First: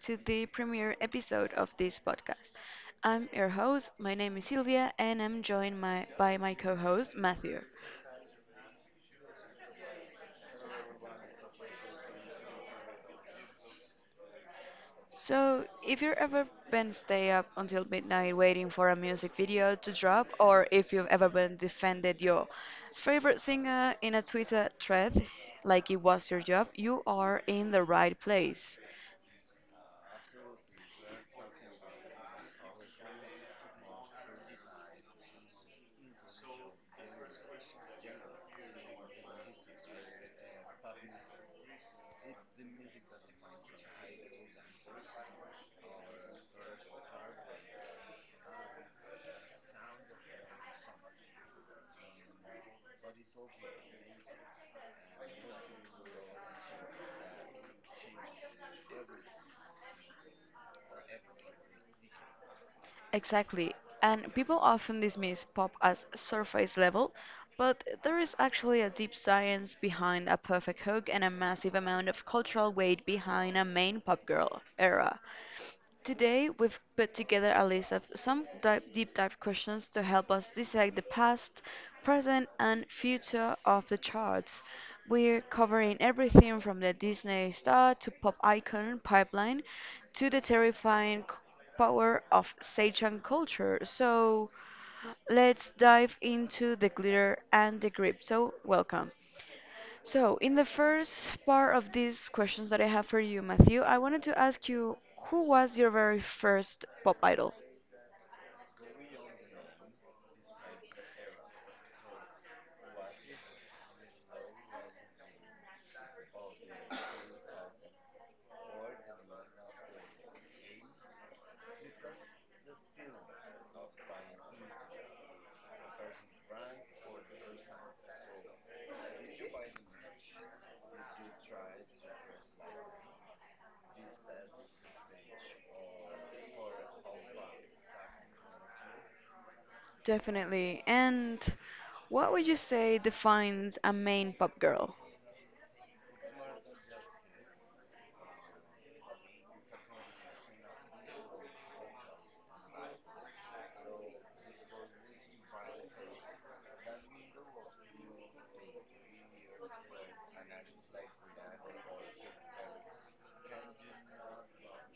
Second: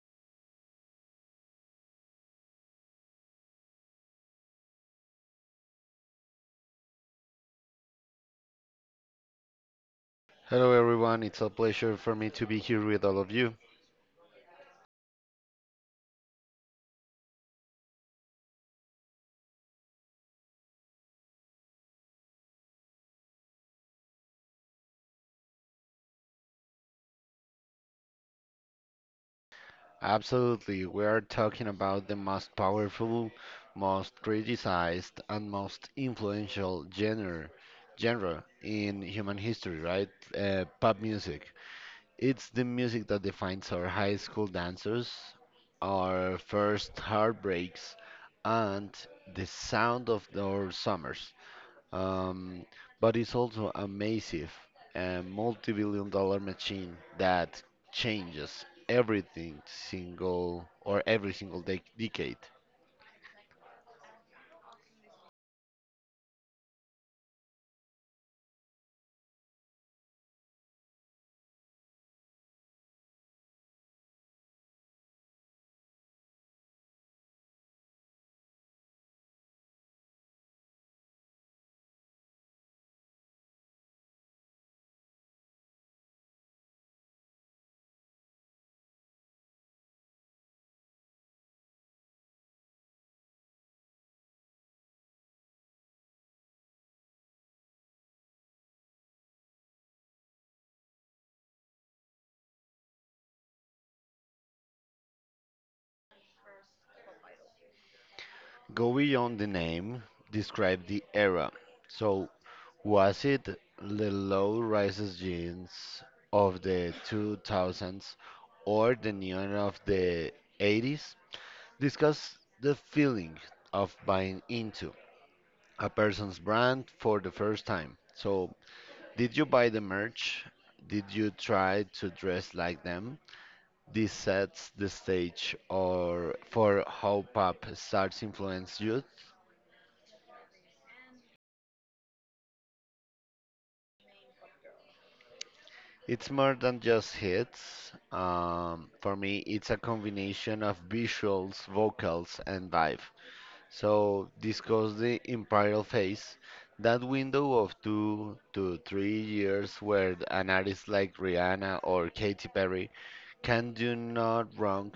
to the premiere episode of this podcast. I'm your host, my name is Sylvia, and I'm joined by my co host, Matthew. Hello, everyone. It's a pleasure for me to be here with all of you. So, if you've ever been stay up until midnight waiting for a music video to drop, or if you've ever been defended your favorite singer in a Twitter thread like it was your job, you are in the right place. Absolutely. We are talking about the most powerful, most criticized, and most influential genre in human history, right? Pop music. It's the music that defines our high school dancers, our first heartbreaks, and the sound of our summers. Um, but it's also a massive, a multi-billion dollar machine that changes every single decade. Exactly. And people often dismiss pop as surface level, but there is actually a deep science behind a perfect hook and a massive amount of cultural weight behind a main pop girl era. Today, we've put together a list of some deep dive questions to help us dissect the past, present, and future of the charts. We're covering everything from the Disney star to pop icon pipeline to the terrifying power of Seichan culture. So let's dive into the glitter and the grip. So, welcome. So, in the first part of these questions that I have for you, Matthew, I wanted to ask you, who was your very first pop idol? Go beyond the name, describe the era. So, was it the low rises jeans of the 2000s or the neon of the 80s? Discuss the feeling of buying into a person's brand for the first time. So, did you buy the merch? Did you try to dress like them? This sets the stage or for how pop starts influence youth. Definitely. And what would you say defines a main pop girl? It's more than just hits. For me, it's a combination of visuals, vocals, and vibe. So, discuss the imperial phase, that window of 2 to 3 years where an artist like Rihanna or Katy Perry can do not wrong,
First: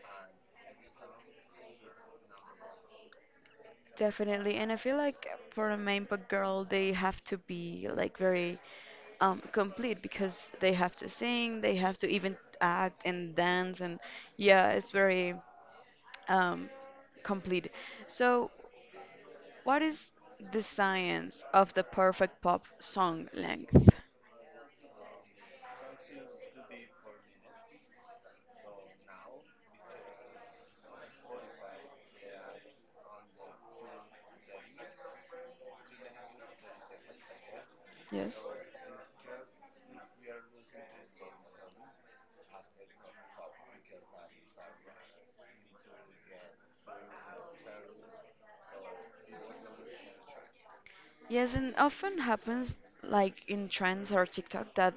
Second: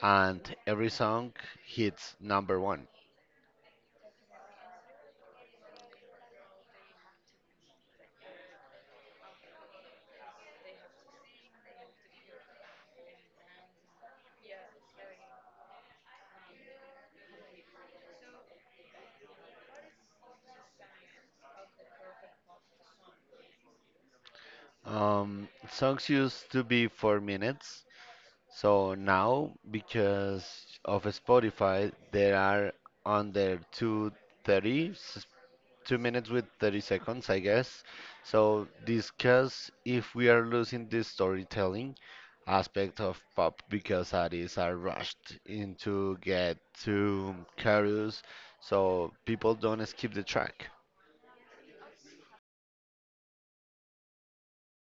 and every song hits number one. Definitely. And I feel like for a main pop girl, they have to be like very complete because they have to sing, they have to even act and dance, and yeah, it's very um, complete. So, what is the science of the perfect pop song length? Songs used to be 4 minutes. So now, because of Spotify, there are under 2:30, 2 minutes with 30 seconds, I guess. Yes. So discuss if we are losing the storytelling aspect of pop because artists are rushed into get to chorus, so people don't skip the track. Yes, and often happens like in trends or TikTok that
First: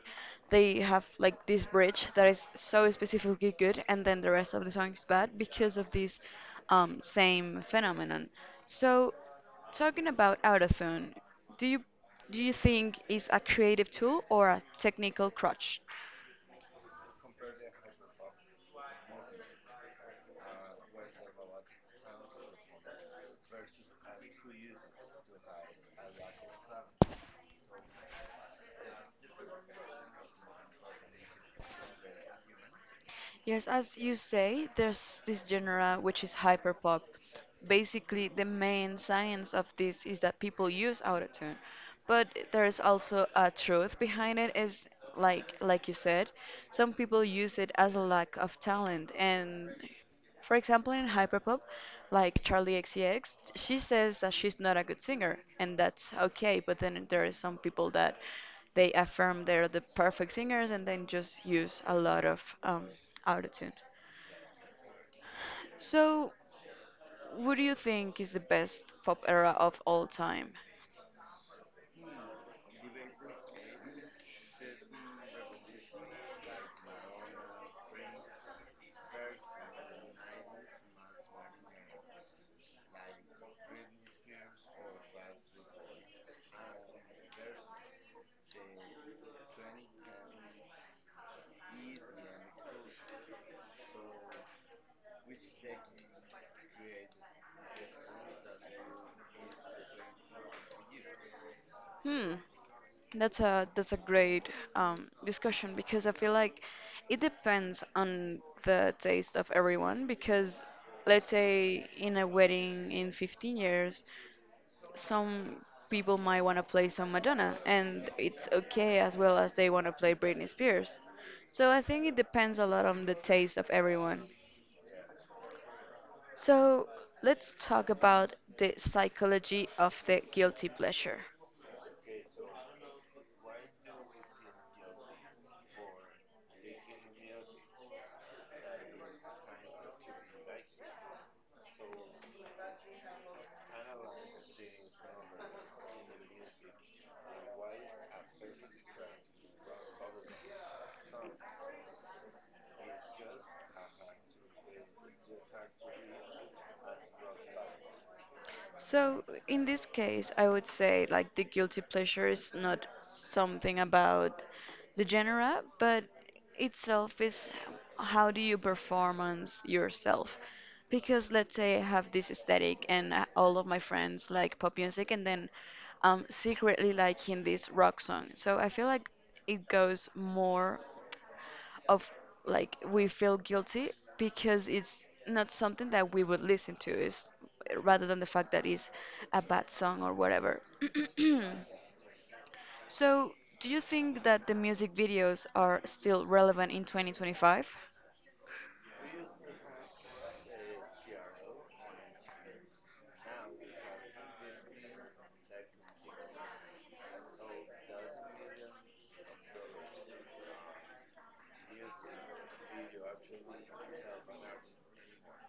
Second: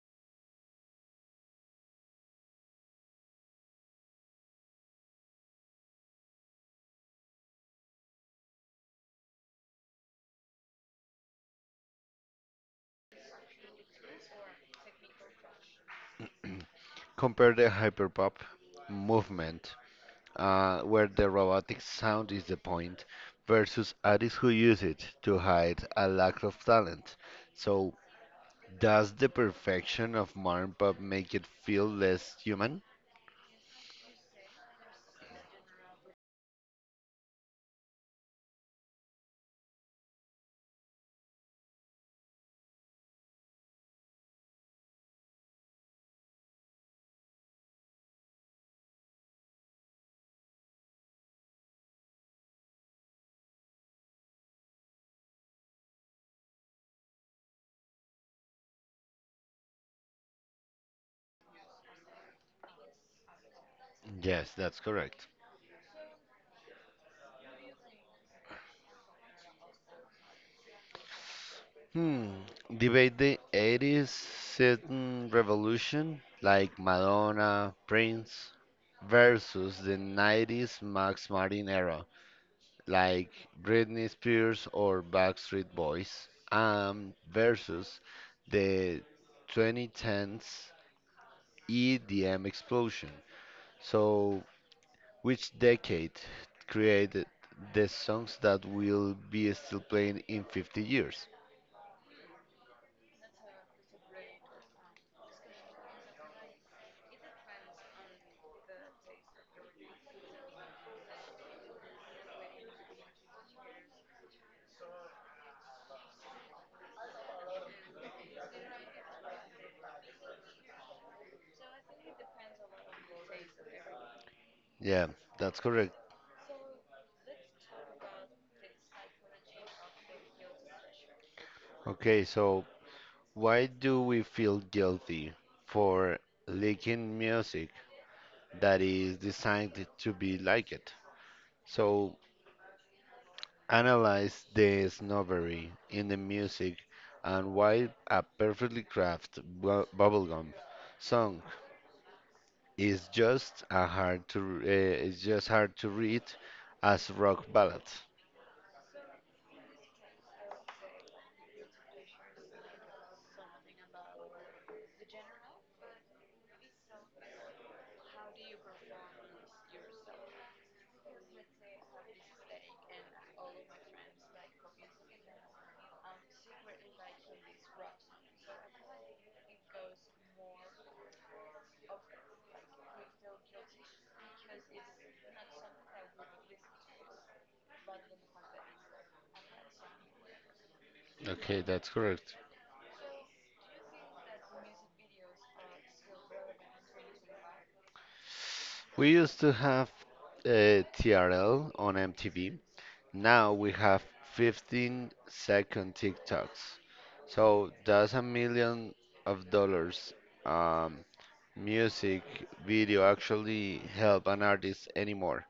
they have like this bridge that is so specifically good and then the rest of the song is bad because of this same phenomenon. So talking about autotune, do you do you think is a creative tool or a technical crutch? Compare the hyperpop movement where the robotic sound is the point, versus artists who use it to hide a lack of talent. So, does the perfection of modern pop make it feel less human? Yes, as you say, there's this genre which is hyperpop. Basically, the main science of this is that people use autotune, but there is also a truth behind it is like you said, some people use it as a lack of talent and for example, in hyperpop, like Charlie XCX, she says that she's not a good singer, and that's okay. But then there are some people that they affirm they're the perfect singers, and then just use a lot of autotune. Yes, that's correct. So, what do you think is the best pop era of all time? Hmm, debate the 80s certain revolution like Madonna, Prince, versus the 90s Max Martin era, like Britney Spears or Backstreet Boys, versus the 2010s EDM explosion. So, which decade created the songs that will be still playing in 50 years? Hmm. That's a great discussion because I feel like it depends on the taste of everyone because let's say in a wedding in 15 years some people might want to play some Madonna and it's okay as well as they want to play Britney Spears. So I think it depends a lot on the taste of everyone. Yeah, that's correct. So let's talk about the psychology of the guilty pleasure. Okay, so why do we feel guilty for liking music that is designed to be like it? So, analyze the snobbery in the music and why a perfectly crafted bubblegum song is just a hard to r- is just hard to read as rock ballad. So, in this case, I would say like the guilty pleasure is not something about the genre, but itself is, how do you performance yourself? Because let's say I have this aesthetic and all of my friends like pop music and then I'm secretly liking this rock song. So I feel like it goes more of like we feel guilty because it's not something that we would listen to is rather than the fact that it's a bad song or whatever. Okay, that's correct. So do you think that the music videos are still relevant in 2025? We used to have TRL on MTV. Now we have 15-second TikToks. So that's a million of dollars. Um, music video actually help an artist anymore,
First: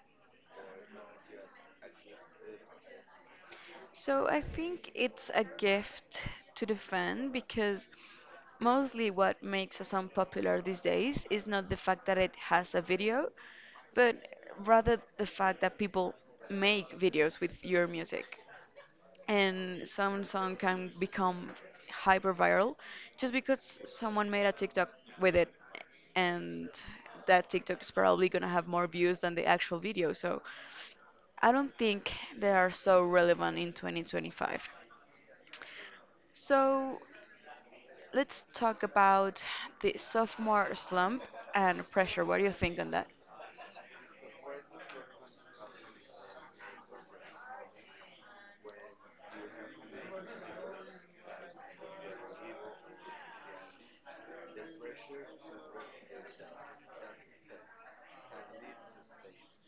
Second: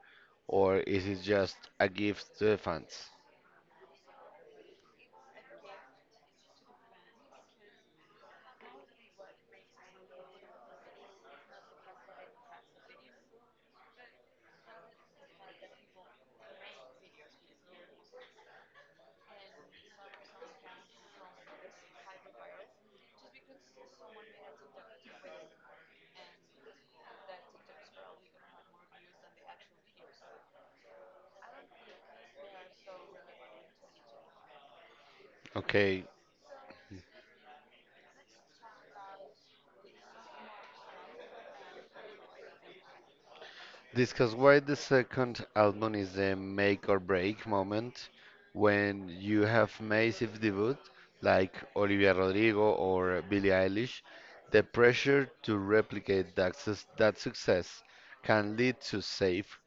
or is it just a gift to the fans? So I think it's a gift to the fan because mostly what makes a song popular these days is not the fact that it has a video, but rather the fact that people make videos with your music and some song can become hyper viral just because someone made a TikTok with it and that TikTok is probably gonna have more views than the actual video. So I don't think they are so relevant in 2025. Okay. So let's talk about the sophomore slump and pressure. What do you think on that? Discuss why the second album is the make or break moment when you have massive debut like Olivia Rodrigo or Billie Eilish. The pressure to replicate that success can lead to safe,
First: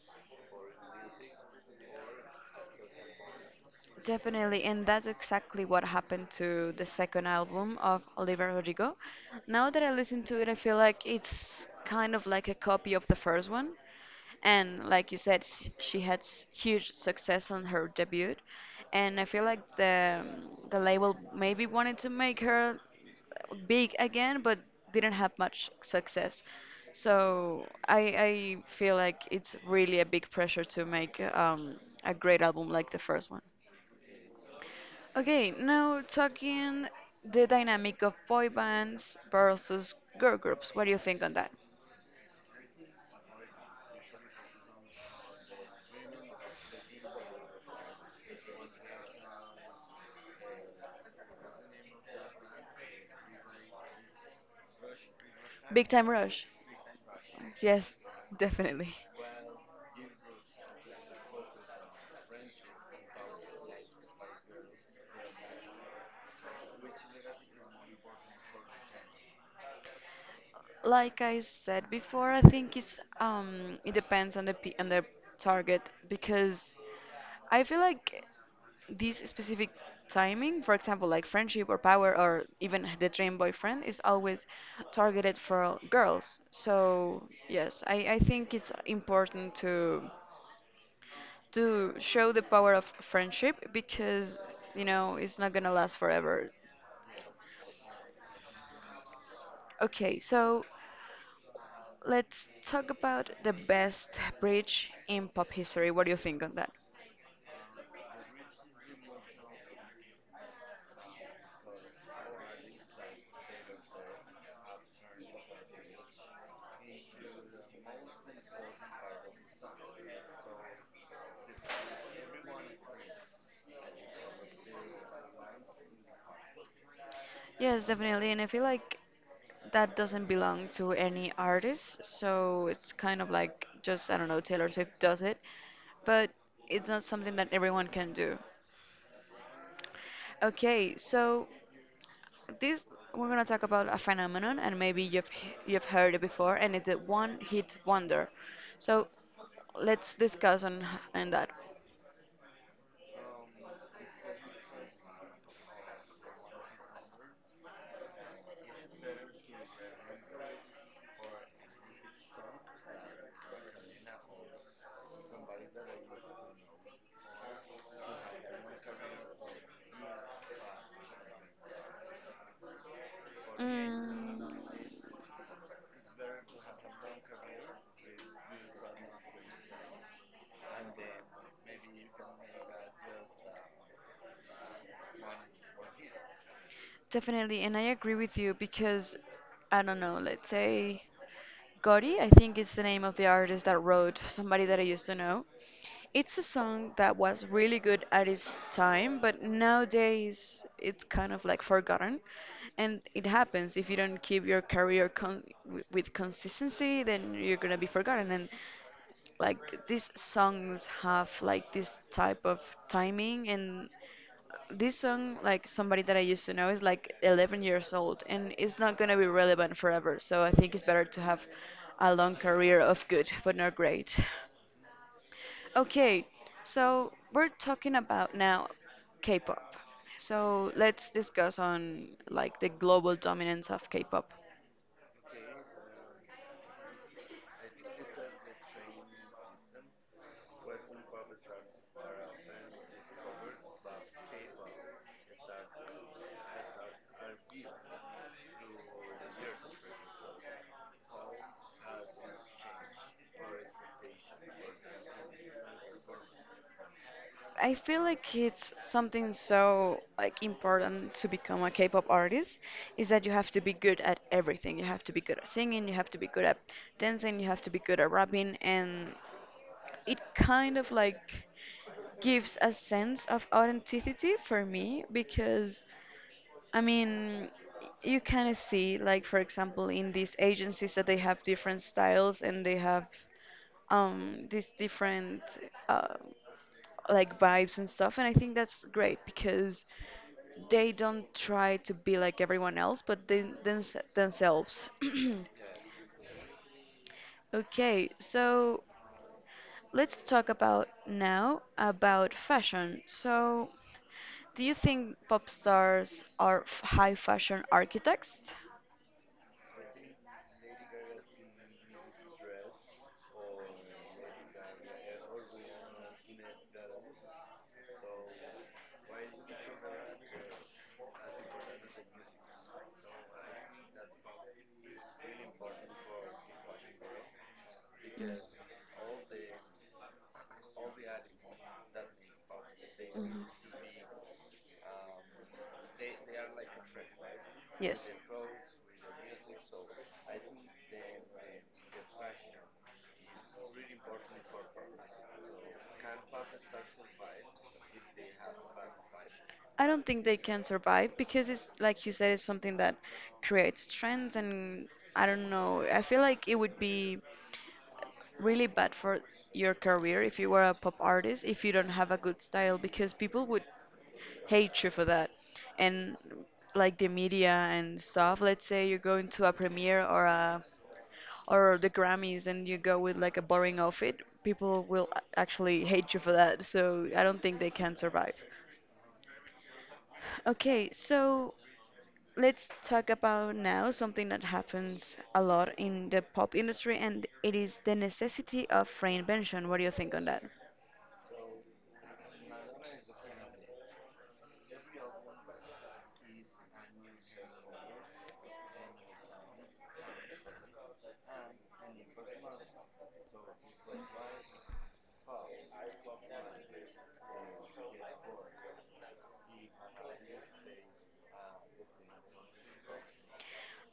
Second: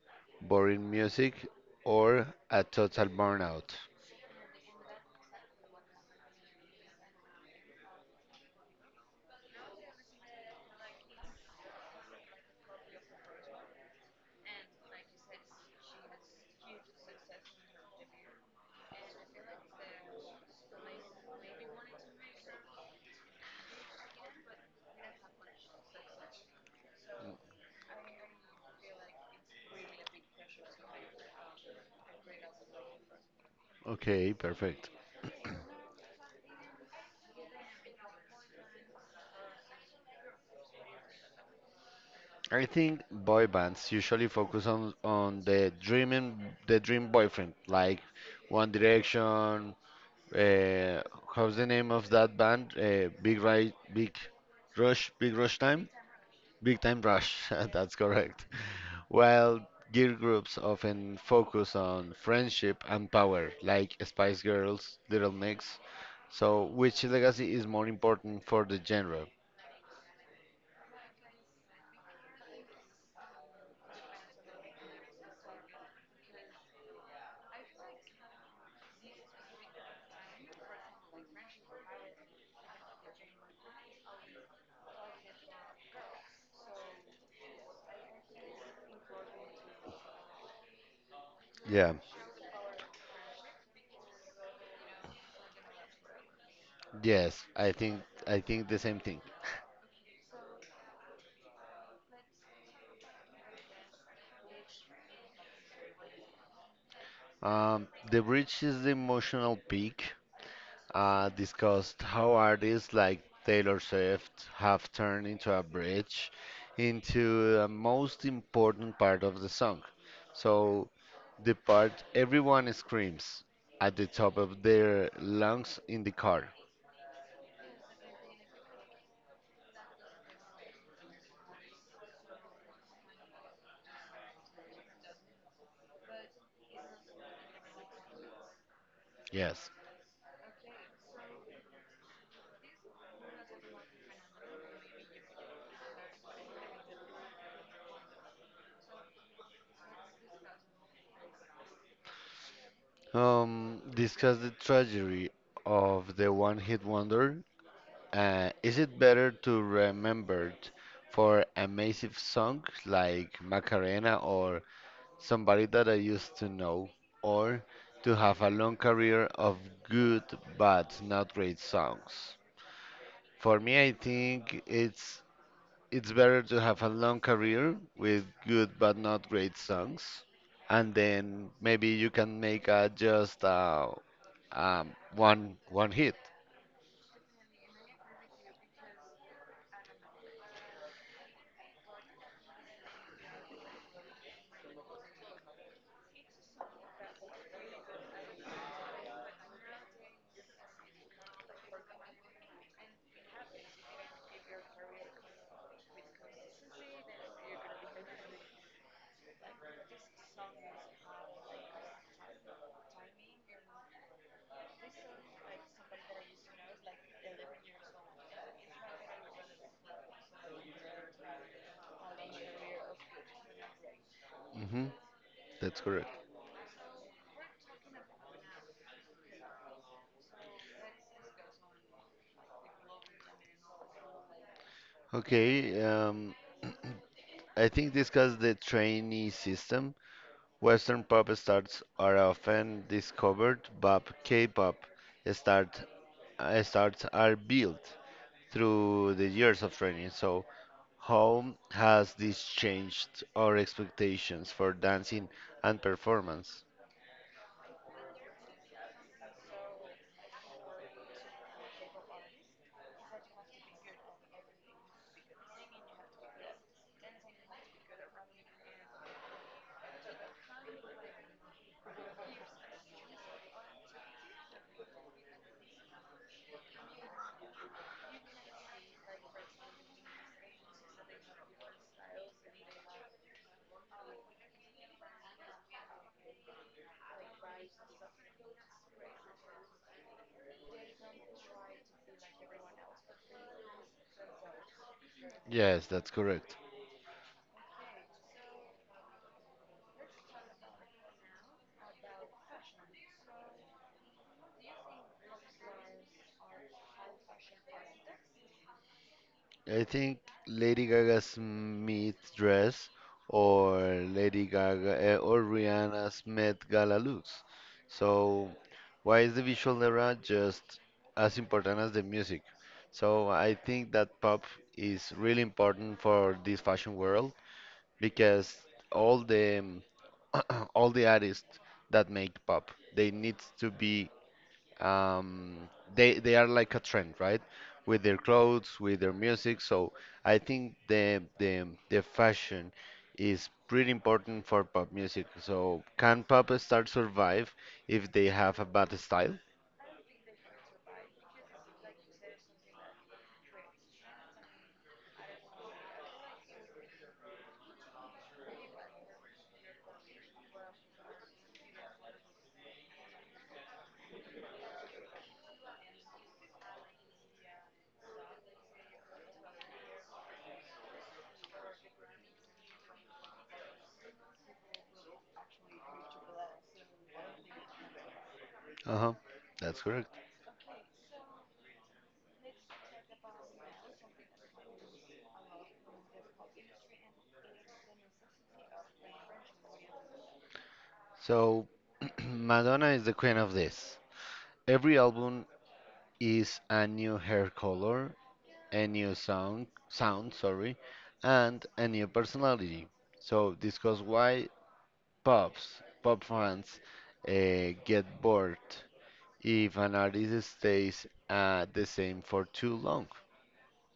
boring music or a total burnout. Definitely, and that's exactly what happened to the second album of Oliver Rodrigo. Now that I listen to it, I feel like it's kind of like a copy of the first one. And like you said, she had huge success on her debut, and I feel like the label maybe wanted to make her big again, but didn't have much success. So I feel like it's really a big pressure to make a great album like the first one. Okay, perfect. Okay, now talking the dynamic of boy bands versus girl groups. What do you think on that? I think boy bands usually focus on the dream boyfriend like One Direction. Uh, how's the name of that band? Big Right, Big Rush, Big Rush Big Time, Time Rush. Big Time Rush. Yes, That's correct. definitely. While girl groups often focus on friendship and power, like Spice Girls, Little Mix. So, which legacy is more important for the genre? Like I said before, I think it's it depends on the pe on the target because I feel like this specific timing, for example, like friendship or power or even the dream boyfriend, is always targeted for girls. So yes, I think it's important to Yeah. Show the power of friendship because you know it's not gonna last forever. Yes, I think the same thing. Okay, so let's talk about the best bridge in pop history. What do you think on that? The bridge is the emotional peak. Discussed how artists like Taylor Swift have turned into a bridge into the most important part of the song. So, the part everyone screams at the top of their lungs in the car. Yes, definitely, and I feel like that doesn't belong to any artist, so it's kind of like just I don't know Taylor Swift does it, but it's not something that everyone can do. Yes. Okay, so this we're gonna talk about a phenomenon, and maybe you've heard it before, and it's a one-hit wonder. So let's discuss on that. Discuss the tragedy of the one hit wonder. Is it better to remembered for a massive song like Macarena or somebody that I used to know, or to have a long career of good but not great songs. For me, I Mm, think it's better to have a long career with good but not great songs, and then maybe you can make um, one hit. definitely, and I agree with you because I don't know. Let's say. Gotti, I think is the name of the artist that wrote somebody that I used to know. It's a song that was really good at its time, but nowadays it's kind of like forgotten. And it happens if you don't keep your career with consistency, then you're gonna be forgotten. And like these songs have like this type of timing and this song like somebody that I used to know is like 11 years old and it's not going to be relevant forever. So I think it's better to have a long career of good but not great. hmm That's correct. Okay, so we're talking about now K-pop. So let's discuss on like the global dominance of K-pop. Okay. I think discuss the trainee system. Western pop stars are often discovered, but K-pop stars stars are built through the years of training. So, how has this changed our expectations for dancing and performance? I feel like it's something so like important to become a K-pop artist is that you have to be good at everything. You have to be good at singing, you have to be good at dancing, you have to be good at rapping, and it kind of like gives a sense of authenticity for me because I mean you kind of see like for example in these agencies that they have different styles and they have these different uh, like vibes and stuff and I think that's great because they don't try to be like everyone else but they, themselves. Yes, that's correct. Okay so let's talk about now about fashion so do you think pop stars are high fashion architects? I think Lady Gaga's Meet dress or Lady Gaga or Rihanna's Met Gala looks. So, why is the visual era just as important as the music? So, I think that pop is really important for this fashion world because all the all the artists that make pop, they need to be, um, they are like a trend, right? With their clothes, with their music. So I think the fashion is pretty important for pop music. So can pop stars survive if they have a bad style? I don't think they can survive because it's like you said, it's something that creates trends, and I don't know. I feel like it would be really bad for your career if you were a pop artist if you don't have a good style because people would hate you for that. And like the media and stuff, let's say you're going to a premiere or a or the Grammys and you go with like a boring outfit, people will actually hate you for that. So I don't think they can survive. Uh-huh. That's correct. Okay, so let's talk about now something that happens a lot in the pop industry, and it is the necessity of reinvention. What do you think on that? So Madonna is the queen of this. Every album is a new hair color, a new sound, and a new personality. So discuss why pub fans get bored if an artist stays the same for too long.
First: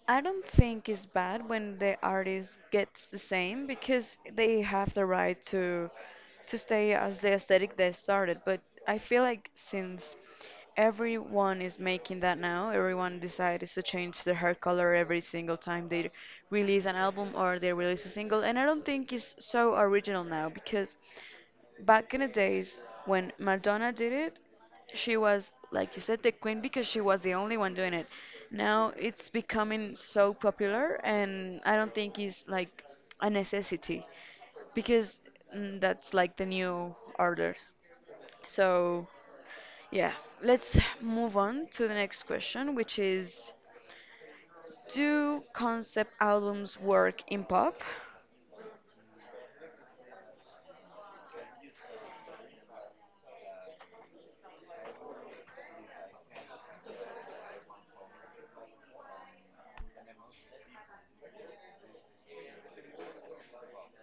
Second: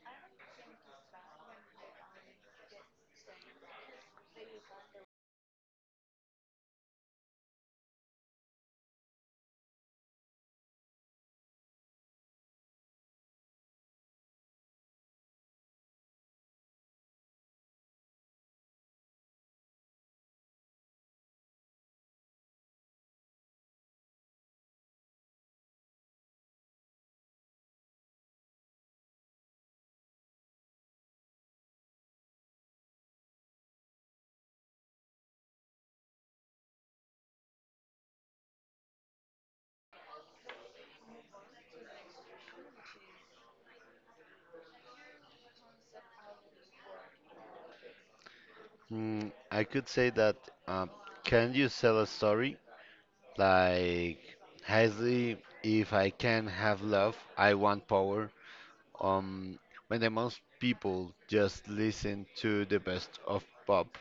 I don't think it's bad when the artist gets the same because they have the right to stay as the aesthetic they started. But I feel like since everyone is making that now, everyone decides to change their hair color every single time they release an album or they release a single, and I don't think it's so original now because back in the days when Madonna did it. She was, like you said, the queen because she was the only one doing it. Now it's becoming so popular, and I don't think it's like a necessity because mm, that's like the new order. So, yeah, let's move on to the next question, which is, do concept albums work in pop? I could say that, uh, can you sell a story like Heisley, if I can have love, I want power. Um, when the most people just listen to the best of pop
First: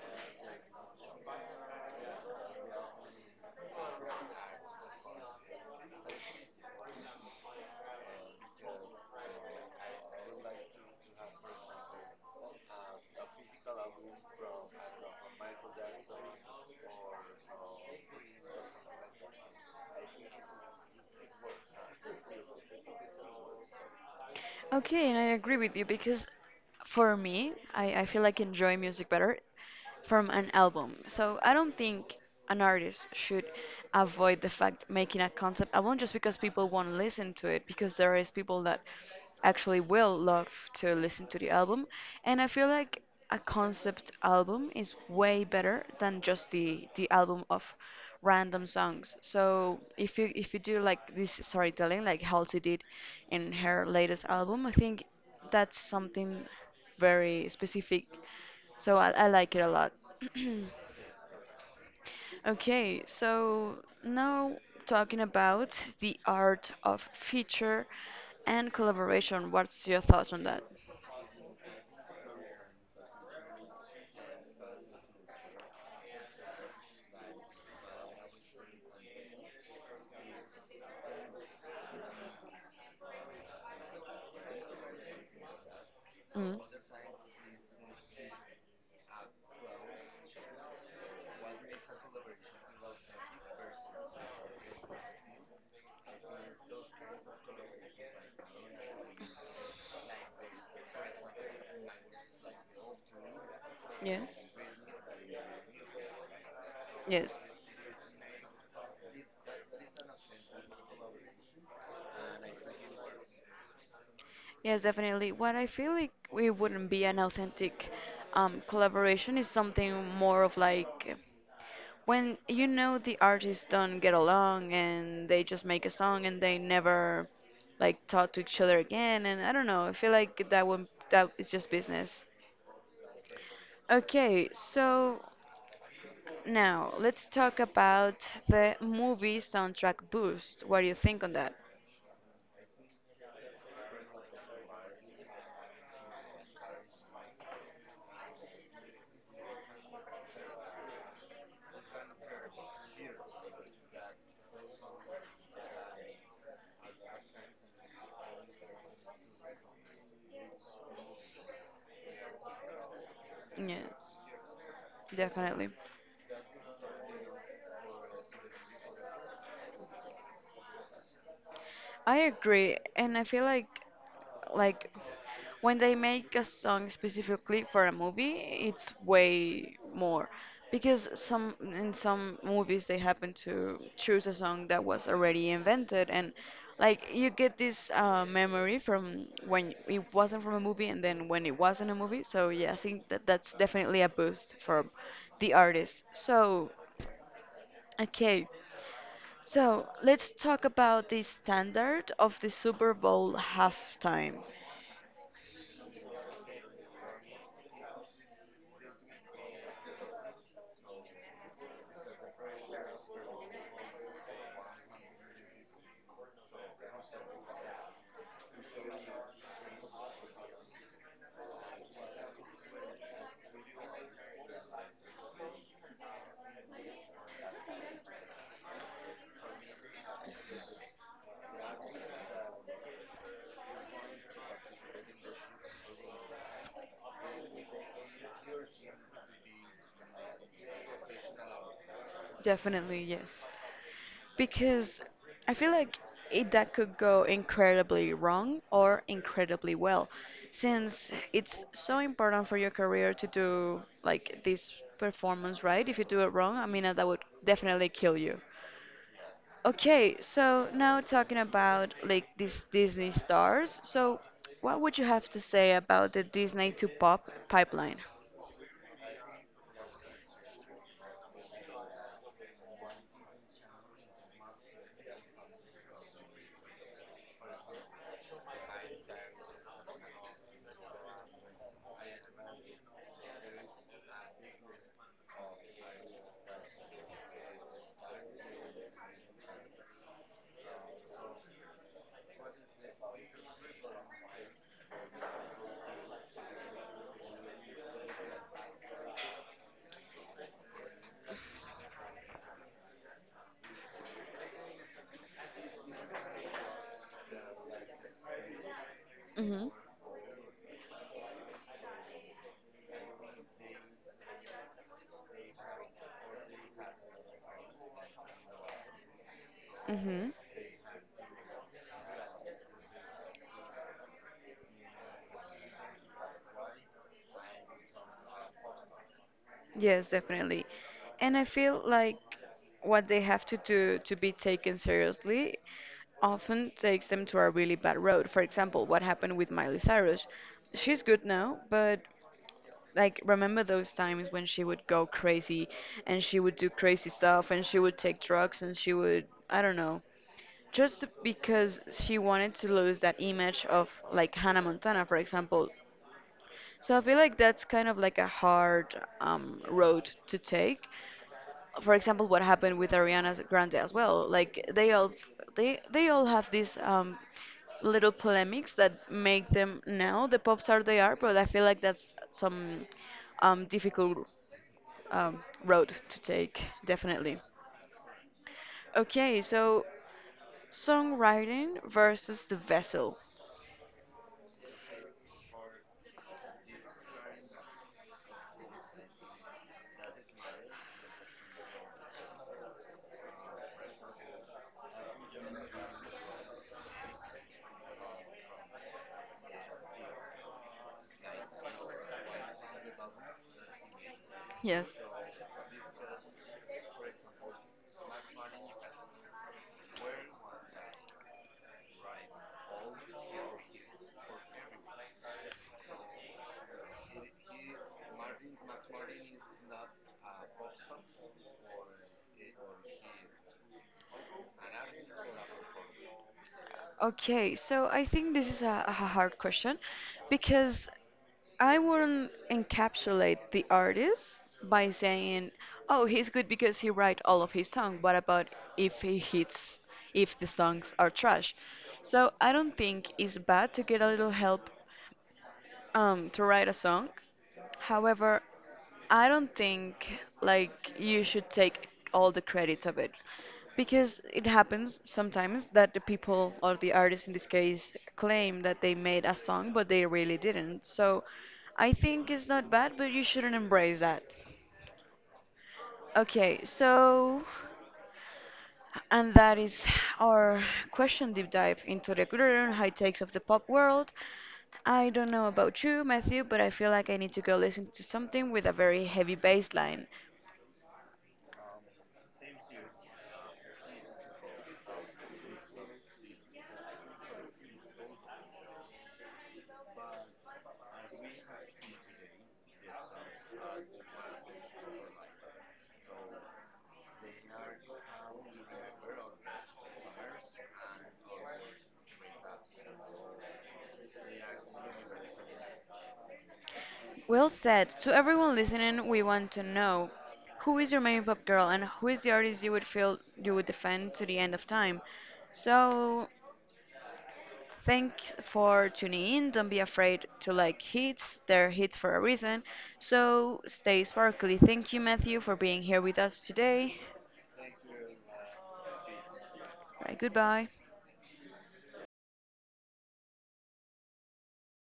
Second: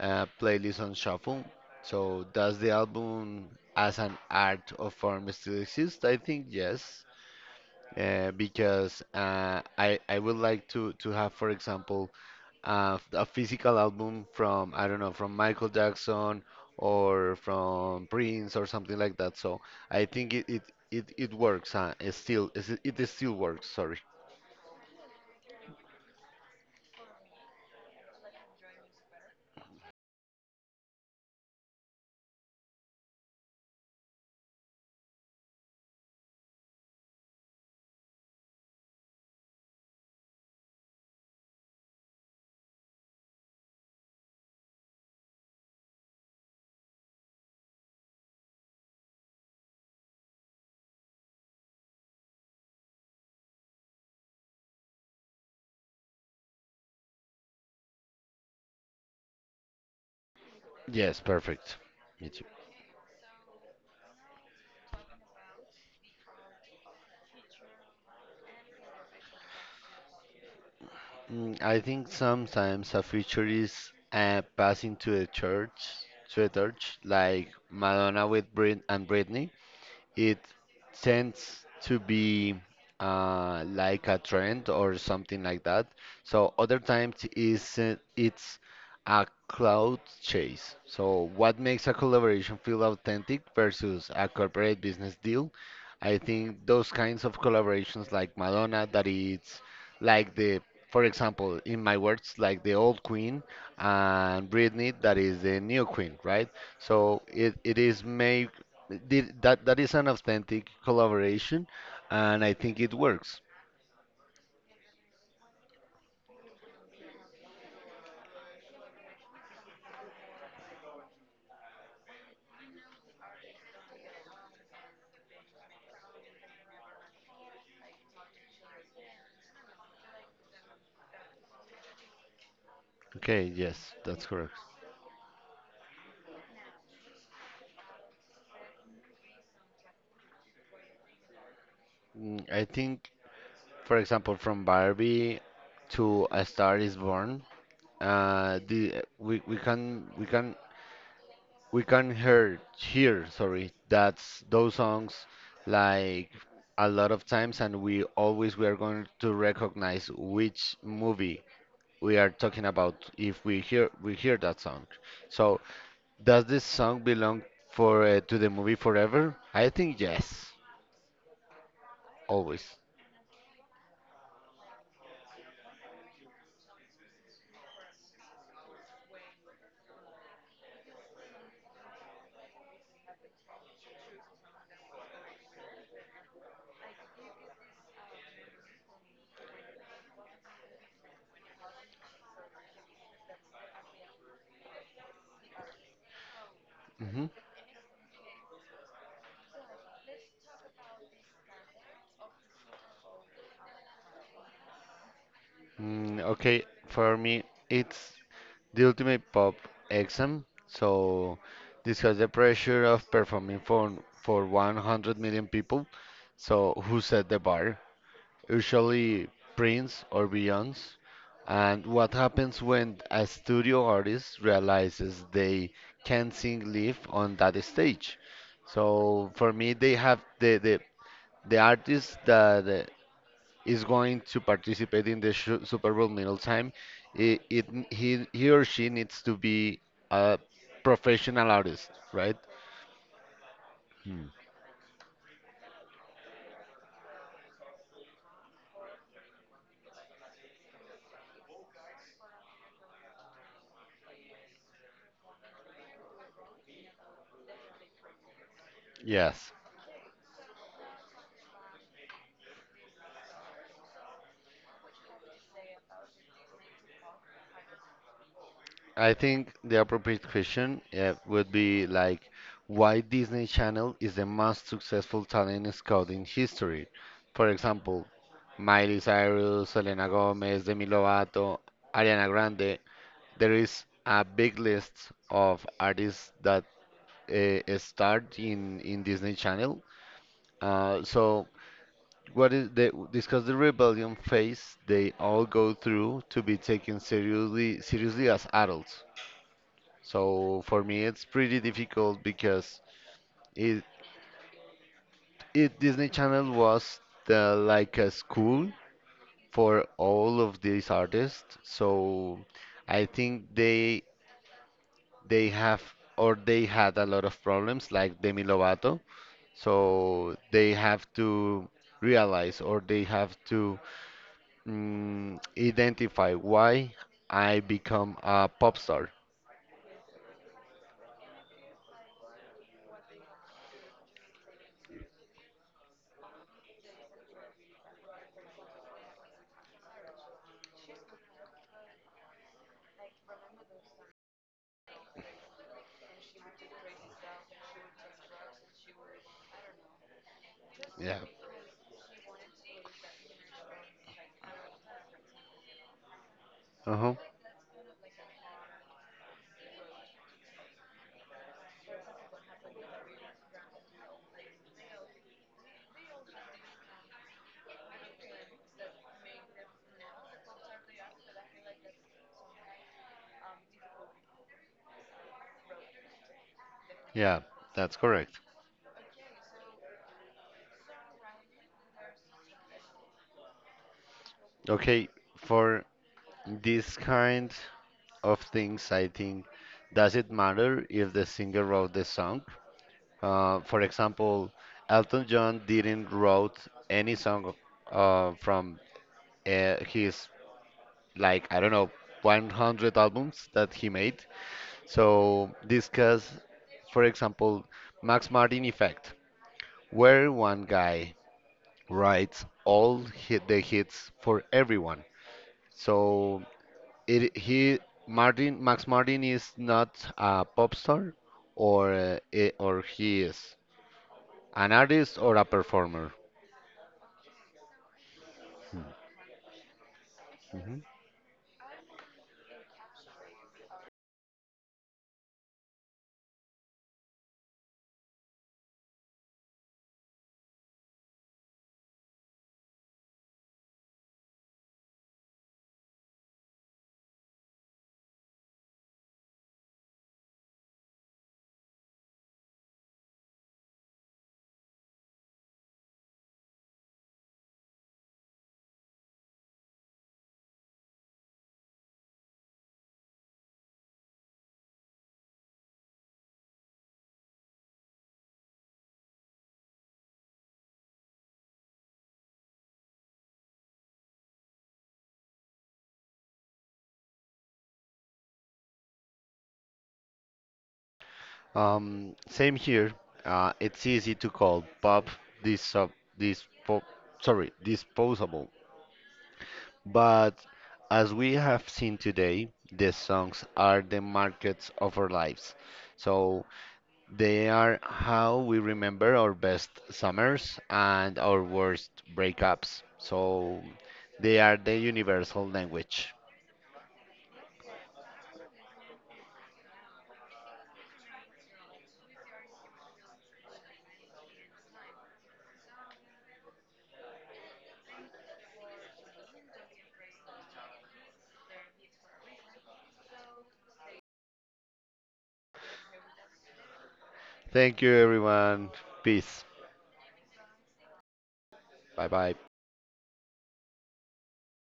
playlist on shuffle, so does the album as an art of form still exist? I think yes. Because I would like to have, for example, a physical album from I don't know, from Michael Jackson or from Prince or something like that. So I think it works. It still works. Sorry. Okay, and I agree with you because for me, I feel like enjoy music better from an album. So I don't think an artist should avoid the fact making a concept album just because people won't listen to it because there is people that actually will love to listen to the album and I feel like a concept album is way better than just the album of random songs. So if you do like this storytelling, like Halsey did in her latest album, I think that's something very specific. So I like it a lot. Yes, perfect. Me too. Okay, so now talking about the art of feature and collaboration. What's your thoughts on that? I think sometimes a feature is passing to a church, like Madonna with Britney. It tends to be like a trend or something like that. So Mm, other times is it's a cloud chase. So what makes a collaboration feel authentic versus a corporate business deal? I think those kinds of collaborations like Madonna that it's like, the for example, in my words, like the old queen yes. and Britney, that is the new queen, right? So Yes. it is made did, that is an authentic collaboration, and I think it works. Yes, definitely. What I feel like it wouldn't be an authentic collaboration is something more of like when you know the artists don't get along and they just make a song and they never like talk to each other again. And I don't know. I feel like that is just business. Okay, yes, that's Okay, correct. so now let's talk about the movie soundtrack boost. What do you think on that? I think, for example, from Barbie to A Star Is Born, uh, the we, we can we can we can hear hear sorry that's those songs like a lot of times, and we are going to recognize which movie we are talking about if we hear we Yes, hear that song. So, definitely. does this song belong for to the movie forever? I think yes, I agree, always. and I feel like when they make a song specifically for a movie, it's way more because some in some movies they happen to choose a song that was already invented and like you get this memory from when it wasn't from a movie and then when it was in a movie. So yeah, I think that that's definitely a boost for the artist. So hmm okay, so let's talk about the standard of the Super Bowl halftime. Okay, for me, it's the ultimate pop exam. So this has the pressure of performing for 100 million people. So who set the bar? Usually Prince or Beyonce. And what happens when a studio artist realizes they can't sing live on that stage? So for me, they have the artist that is going to participate in the shu Super Bowl middle time. It n- he or she needs to be a professional artist, right? Definitely, yes. Hmm. Because I feel like it that could go incredibly wrong or incredibly well, since it's so important for your career to do like this performance right. If you do it wrong, I mean that would definitely kill you. Yes. Okay, so now talking about like these Disney stars. So what would you have to say about the Disney to pop pipeline? I think the appropriate question would be like, why Disney Channel is the most successful talent scout in history? For example, Miley Cyrus, Selena Gomez, Demi Lovato, Ariana Grande. There is a big list of artists that start in Disney Channel. So what is the discuss the rebellion phase they all go through to be taken seriously as adults. So for me, it's pretty difficult because it, it Disney Channel was the like a school Mhm. for all of these artists. So I think they have or they had a lot of problems like Demi Lovato. Mhm. So they have to realize or they have to, identify why I become a pop star. Yes, definitely. And I feel like what they have to do to be taken seriously often takes them to a really bad road. For example, what happened with Miley Cyrus. She's good now, but like remember those times when she would go crazy and she would do crazy stuff and she would take drugs and she would, I don't know, just Yeah. because she wanted to lose that image of like Hannah Montana, for example. So I Uh-huh. feel like that's kind of like a hard road to take. For example, what happened with Ariana Grande as well. Like they all have these little polemics that make them now the pop star they are. But I feel like that's some difficult road to take, definitely. Yeah, that's correct. Okay, so songwriting versus the vessel. Okay, for this kind of things, I think, does it matter if the singer wrote the song? For example, Elton John didn't wrote any song from his like I don't know 100 albums that he made. Yes. So discuss, for example, Max Martin effect, where one guy writes all hi the hits for everyone. So it he Martin Max Martin is not a pop star, or he is an artist or a performer. Okay, so I think this is a hard question Mhm. because I wouldn't encapsulate the artist by saying, "Oh, he's good because he write all of his song." What about if he hits, if the songs are trash? So I don't think it's bad to get a little help to write a song. However, I don't think like you should take all the credits of it because it happens sometimes that the people or the artists in this case claim that they made a song but they really didn't. So I think it's not bad, but you shouldn't embrace that. Okay, so and that is our question deep dive into the gluten and high takes of the pop world. I don't know about you, Matthew, but I feel like I need to go listen to something with a very heavy bass line. Same here. It's easy to call pop this this pop sorry disposable, but as we have seen today, the songs are the markets of our lives. So they are how we remember our best summers and our worst breakups. So they are the universal language. Well said. To everyone listening, we want to know who is your main pop girl and who is the artist you would feel you would defend to the end of time. So thanks for tuning in. Don't be afraid to like hits, they're hits for a reason. So stay sparkly. Thank you, Matthew, for being here with us today. Thank you, everyone. Peace. Right, goodbye. Bye bye.